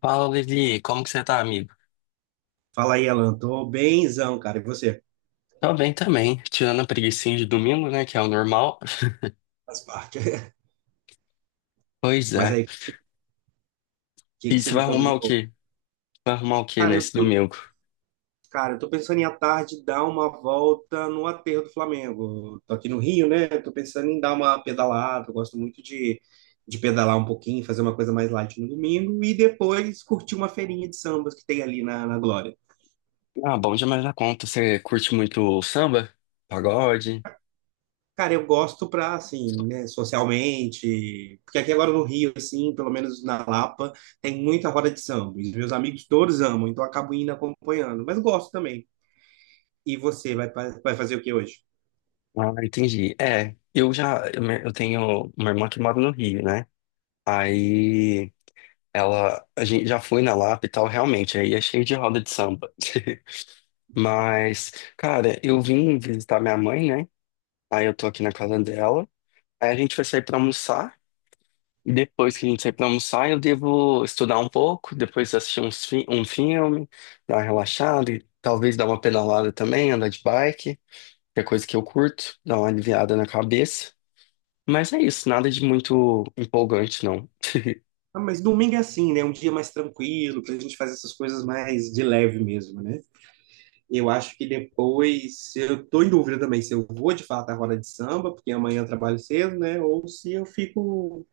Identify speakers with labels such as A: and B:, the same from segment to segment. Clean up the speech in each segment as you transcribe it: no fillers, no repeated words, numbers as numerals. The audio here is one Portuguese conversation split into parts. A: Fala, Levi, como que você tá, amigo?
B: Fala aí, Alan. Tô bemzão, cara. E você?
A: Tô bem também, tirando a preguicinha de domingo, né, que é o normal.
B: Faz parte.
A: Pois
B: Mas
A: é.
B: aí, o que que
A: E
B: você
A: você
B: me
A: vai
B: conta
A: arrumar
B: de
A: o
B: novo?
A: quê? Vai arrumar o quê
B: Cara, eu
A: nesse
B: tô,
A: domingo?
B: cara, eu tô pensando em à tarde dar uma volta no aterro do Flamengo. Tô aqui no Rio, né? Tô pensando em dar uma pedalada. Eu gosto muito de pedalar um pouquinho, fazer uma coisa mais light no domingo e depois curtir uma feirinha de sambas que tem ali na Glória.
A: Ah, bom demais da conta. Você curte muito samba? Pagode?
B: Cara, eu gosto pra, assim, né, socialmente, porque aqui agora no Rio, assim, pelo menos na Lapa, tem muita roda de samba. E os meus amigos todos amam, então eu acabo indo acompanhando, mas gosto também. E você, vai fazer o que hoje?
A: Ah, entendi. É, eu já, eu, me- Eu tenho uma irmã que mora no Rio, né? Aí, ela, a gente já foi na Lapa e tal, realmente, aí é cheio de roda de samba. Mas, cara, eu vim visitar minha mãe, né? Aí eu tô aqui na casa dela. Aí a gente vai sair pra almoçar. E depois que a gente sair pra almoçar, eu devo estudar um pouco, depois assistir um filme, dar uma relaxada e talvez dar uma pedalada também, andar de bike, que é coisa que eu curto, dar uma aliviada na cabeça. Mas é isso, nada de muito empolgante, não.
B: Ah, mas domingo é assim, né? Um dia mais tranquilo, pra gente fazer essas coisas mais de leve mesmo, né? Eu acho que depois, eu tô em dúvida também se eu vou de fato à roda de samba, porque amanhã eu trabalho cedo, né? Ou se eu fico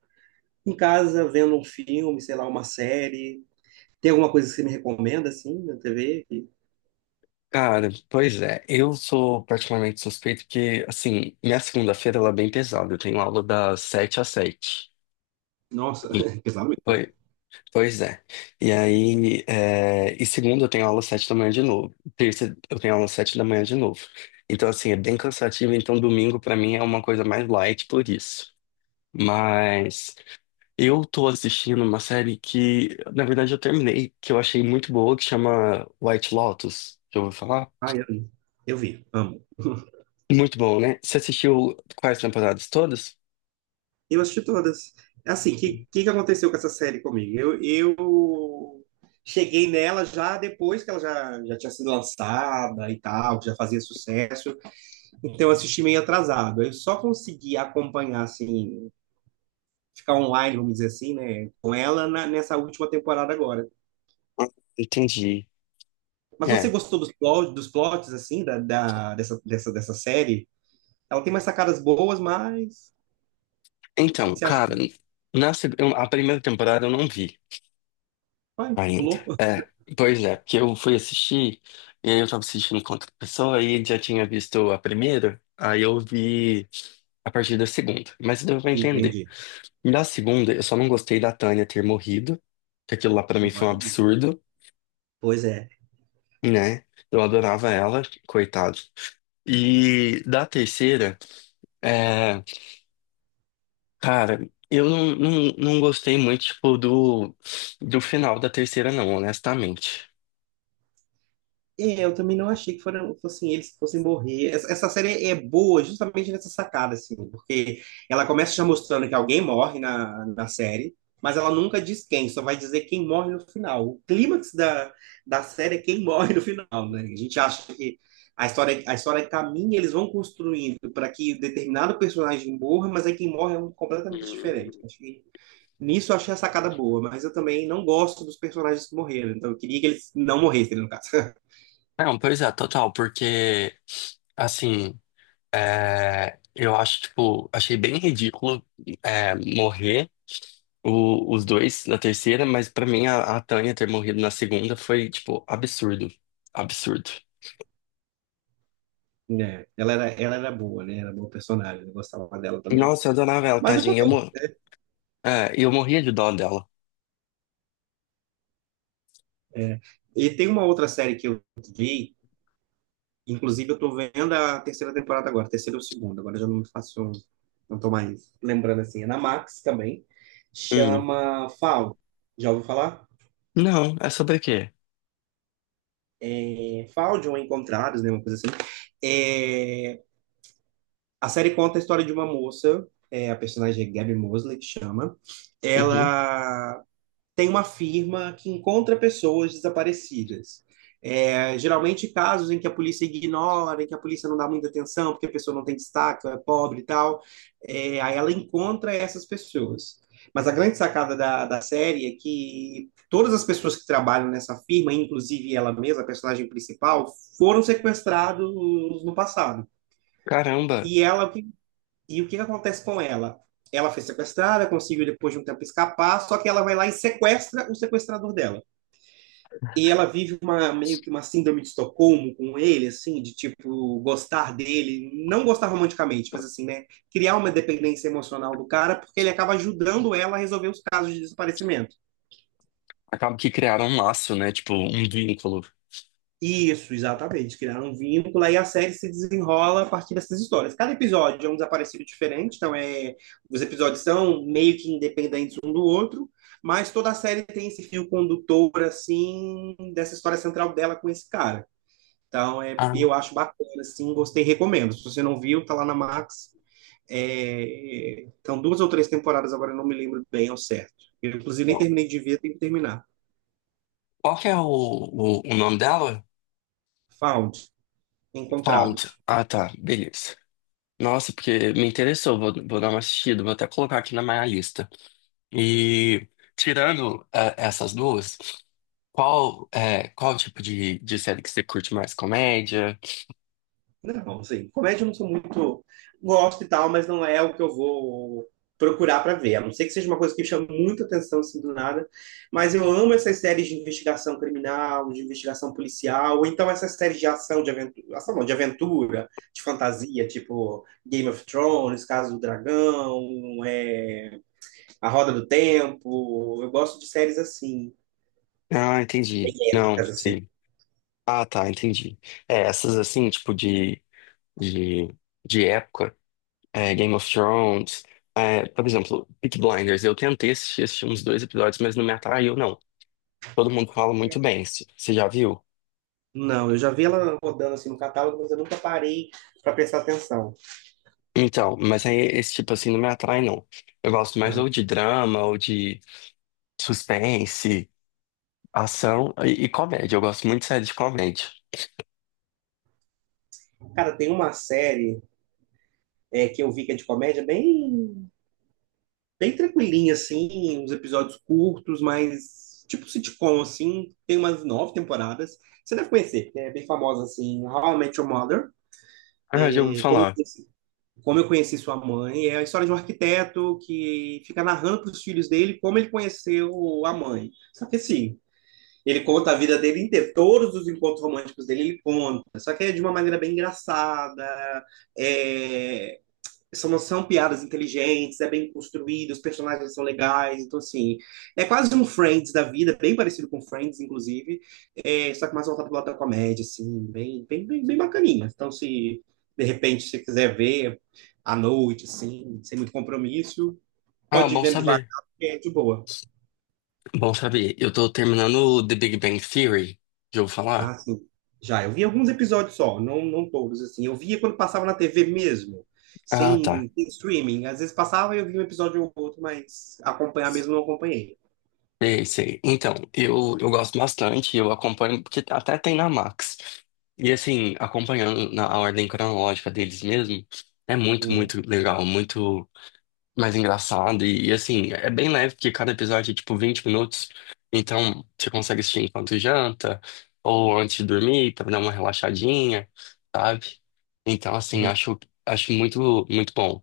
B: em casa vendo um filme, sei lá, uma série. Tem alguma coisa que você me recomenda, assim, na TV? Que-
A: Cara, pois é, eu sou particularmente suspeito porque, assim, minha segunda-feira ela é bem pesada, eu tenho aula das 7 às 7.
B: Nossa, pesado mesmo.
A: Pois é. E aí, é, e segunda eu tenho aula às 7 da manhã de novo. Terça eu tenho aula às 7 da manhã de novo. Então, assim, é bem cansativo. Então, domingo pra mim é uma coisa mais light por isso. Mas eu tô assistindo uma série que, na verdade, eu terminei, que eu achei muito boa, que chama White Lotus. Já ouviu falar?
B: Ai, eu vi, amo.
A: Muito bom, né? Você assistiu quais temporadas todas?
B: Eu assisti todas. Assim, o
A: Sim.
B: que aconteceu com essa série comigo? Eu cheguei nela já depois que ela já tinha sido lançada e tal, que já fazia sucesso. Então eu assisti meio atrasado. Eu só consegui acompanhar, assim, ficar online, vamos dizer assim, né, com ela nessa última temporada agora.
A: Ah, entendi.
B: Mas você
A: É.
B: gostou dos plots, assim, dessa série? Ela tem umas sacadas boas, mas. O que,
A: Então,
B: que você
A: cara,
B: achou?
A: a primeira temporada eu não vi
B: Vai,
A: ainda.
B: pulou?
A: É, pois é, porque eu fui assistir, e aí eu tava assistindo com outra pessoa, aí já tinha visto a primeira, aí eu vi a partir da segunda. Mas deu pra entender.
B: Entendi.
A: E da segunda, eu só não gostei da Tânia ter morrido, que aquilo lá pra mim foi um absurdo,
B: Pois é.
A: né? Eu adorava ela, coitado. E da terceira, é, cara, eu não, não, não gostei muito, tipo, do final da terceira, não, honestamente.
B: É, eu também não achei que foram, fossem eles que fossem morrer. Essa série é boa justamente nessa sacada, assim, porque ela começa já mostrando que alguém morre na série, mas ela nunca diz quem, só vai dizer quem morre no final. O clímax da série é quem morre no final, né? A gente acha que a história caminha, eles vão construindo para que determinado personagem morra, mas aí quem morre é um completamente
A: Hum.
B: diferente. Acho que Nisso eu achei a sacada boa, mas eu também não gosto dos personagens que morreram, então eu queria que eles não morressem, no caso.
A: Não, pois é, total, porque, assim, é, eu acho, tipo, achei bem ridículo, é, morrer os dois na terceira, mas pra mim a Tânia ter morrido na segunda foi, tipo, absurdo. Absurdo.
B: É, ela era boa, né? Era boa personagem, eu gostava dela também.
A: Nossa, eu adorava ela,
B: Mas
A: tadinha.
B: acontece.
A: Eu morria de dó dela.
B: É. E tem uma outra série que eu vi, inclusive eu tô vendo a terceira temporada agora, terceira ou segunda, agora eu já não me faço, não tô mais lembrando assim. É na Max também,
A: Hum.
B: chama Fall. Já ouviu falar?
A: Não, é sobre o quê?
B: É, Fall de ou Encontrados, né? Uma coisa assim. É, a série conta a história de uma moça, é, a personagem é Gabby Mosley, que chama.
A: Uhum.
B: Ela tem uma firma que encontra pessoas desaparecidas. É, geralmente casos em que a polícia ignora, em que a polícia não dá muita atenção, porque a pessoa não tem destaque, é pobre e tal. É, aí ela encontra essas pessoas. Mas a grande sacada da série é que todas as pessoas que trabalham nessa firma, inclusive ela mesma, a personagem principal, foram sequestrados no passado.
A: Caramba,
B: E ela, o que e o que que acontece com ela? Ela foi sequestrada, conseguiu depois de um tempo escapar, só que ela vai lá e sequestra o sequestrador dela. E ela vive uma meio que uma síndrome de Estocolmo com ele, assim, de tipo gostar dele, não gostar romanticamente, mas assim, né, criar uma dependência emocional do cara, porque ele acaba ajudando ela a resolver os casos de desaparecimento.
A: acaba que criaram um laço, né? Tipo, um vínculo.
B: Isso, exatamente. Criaram um vínculo aí a série se desenrola a partir dessas histórias. Cada episódio é um desaparecido diferente, então é, os episódios são meio que independentes um do outro, mas toda a série tem esse fio condutor, assim, dessa história central dela com esse cara. Então, é,
A: Ah,
B: eu acho bacana, assim, gostei, recomendo. Se você não viu, tá lá na Max. É, então, duas ou três temporadas, agora eu não me lembro bem ao certo. Eu, inclusive, nem terminei de ver, tenho que terminar.
A: qual que é o nome dela?
B: Found,
A: Found.
B: Encontrados.
A: Ah, tá, beleza. Nossa, porque me interessou, vou, vou dar uma assistida, vou até colocar aqui na minha lista. E tirando essas duas. Qual, é, qual tipo de série que você curte mais? Comédia?
B: Não, assim, comédia eu não sou muito. Gosto e tal, mas não é o que eu vou procurar para ver. A não ser que seja uma coisa que chame muita atenção assim do nada. Mas eu amo essas séries de investigação criminal, de investigação policial, ou então essas séries de ação, de aventura, ação não, de aventura, de fantasia, tipo Game of Thrones, Casa do Dragão, é, A Roda do Tempo. Eu gosto de séries assim,
A: Ah, entendi. Não,
B: dicas assim.
A: sim. Ah, tá, entendi. É, essas assim, tipo de, de época, é, Game of Thrones, é, por exemplo, Peaky Blinders. Eu tentei assistir, assisti uns dois episódios, mas não me atraiu, não. Todo mundo fala muito bem, você já viu?
B: Não, eu já vi ela rodando assim no catálogo, mas eu nunca parei para prestar atenção.
A: Então, mas aí esse tipo assim não me atrai, não. Eu gosto mais
B: Ah,
A: ou de drama, ou de suspense, ação e comédia. Eu gosto muito de série de comédia.
B: cara, tem uma série é, que eu vi que é de comédia bem, bem tranquilinha, assim, uns episódios curtos, mas tipo sitcom, assim, tem umas nove temporadas. Você deve conhecer, é bem famosa, assim, How I Met Your Mother.
A: Ah, já ouvi
B: É,
A: falar.
B: como eu conheci sua mãe, é a história de um arquiteto que fica narrando para os filhos dele como ele conheceu a mãe. Só que assim, ele conta a vida dele inteira, todos os encontros românticos dele ele conta, só que é de uma maneira bem engraçada, é, são piadas inteligentes, é bem construído, os personagens são legais, então assim, é quase um Friends da vida, bem parecido com Friends, inclusive, é, só que mais voltado pro lado da comédia, assim, bem, bem, bem, bem bacaninha. Então, se de repente você quiser ver à noite, assim, sem muito compromisso,
A: Ah,
B: pode ir
A: bom
B: vendo devagar,
A: saber.
B: porque é de boa.
A: Bom saber. Eu tô terminando o The Big Bang Theory. Já ouviu falar?
B: Ah, sim. Já, eu vi alguns episódios só, não, não todos, assim. Eu via quando passava na TV mesmo,
A: Ah, tá.
B: sem streaming. Às vezes passava e eu via um episódio ou outro, mas acompanhar mesmo não acompanhei.
A: Sei, sei. Então, eu gosto bastante, eu acompanho, porque até tem na Max. E assim, acompanhando na a ordem cronológica deles mesmo, é muito,
B: Hum.
A: muito legal, muito mais engraçado. E, assim, é bem leve, porque cada episódio é tipo 20 minutos. Então você consegue assistir enquanto janta, ou antes de dormir, pra dar uma relaxadinha, sabe? Então, assim, acho, acho muito, muito bom.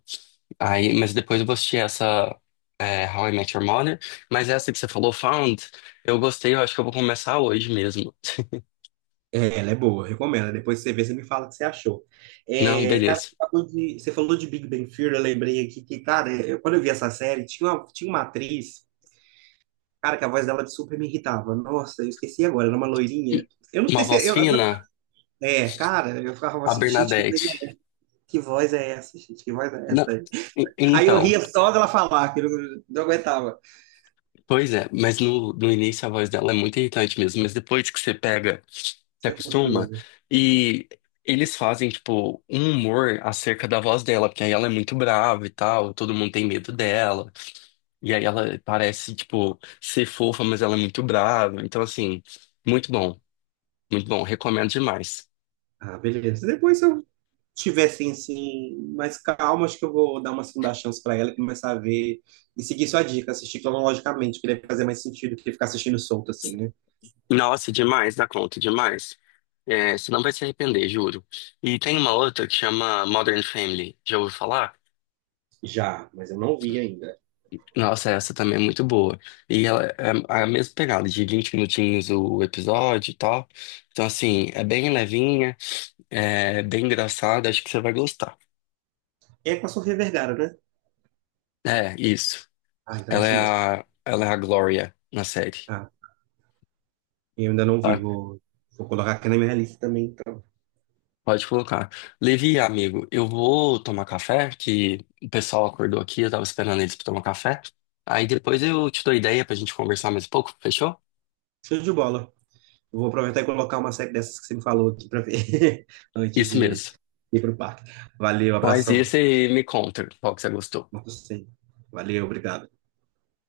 A: Aí, mas depois eu vou assistir essa é, How I Met Your Mother. Mas essa que você falou, Found, eu gostei, eu acho que eu vou começar hoje mesmo.
B: É, ela é boa, eu recomendo. Depois você vê, você me fala o que você achou.
A: Não,
B: É, cara,
A: beleza.
B: você falou de Big Bang Theory, eu lembrei aqui que, cara, quando eu vi essa série, tinha uma atriz, cara, que a voz dela super me irritava. Nossa, eu esqueci agora, era uma loirinha.
A: E
B: Eu não
A: uma
B: sei se.
A: voz
B: Eu, agora-
A: fina,
B: é, cara, eu ficava
A: a
B: assim, gente, que, voz
A: Bernadette.
B: é- que voz é essa, gente? Que voz é
A: Não,
B: essa?
A: e-
B: Aí eu
A: então.
B: ria só dela falar, que eu não aguentava.
A: Pois é, mas no início a voz dela é muito irritante mesmo, mas depois que você pega, se
B: Isso é
A: acostuma,
B: postura.
A: e eles fazem, tipo, um humor acerca da voz dela, porque aí ela é muito brava e tal, todo mundo tem medo dela, e aí ela parece, tipo, ser fofa, mas ela é muito brava, então, assim, muito bom, muito bom, recomendo demais.
B: Ah, beleza. Depois eu tivessem assim, mais calma, acho que eu vou dar uma segunda chance para ela e começar a ver e seguir sua dica, assistir cronologicamente, que deve fazer mais sentido do que ficar assistindo solto assim, né?
A: Nossa, demais, dá conta, demais. É, você não vai se arrepender, juro. E tem uma outra que chama Modern Family, já ouviu falar?
B: Já, mas eu não vi ainda.
A: Nossa, essa também é muito boa. E ela é É a mesma pegada, de 20 minutinhos o episódio e tal. Então, assim, é bem levinha, é bem engraçada, acho que você vai gostar.
B: É com a Sofia Vergara, né?
A: É, isso.
B: Ah, então é
A: Ela
B: essa
A: é
B: mesmo.
A: ela é a Glória na série,
B: Ah, eu ainda não vi,
A: tá?
B: vou colocar aqui na minha lista também, então.
A: Pode colocar. Levi, amigo, eu vou tomar café, que o pessoal acordou aqui, eu tava esperando eles pra tomar café. Aí depois eu te dou ideia pra gente conversar mais um pouco, fechou?
B: Show de bola. Eu vou aproveitar e colocar uma série dessas que você me falou aqui para ver antes
A: Isso
B: de
A: mesmo.
B: ir pro parque. Valeu,
A: Faz
B: abração.
A: isso e me conta qual que você gostou.
B: Marcos, sim. Valeu, obrigado.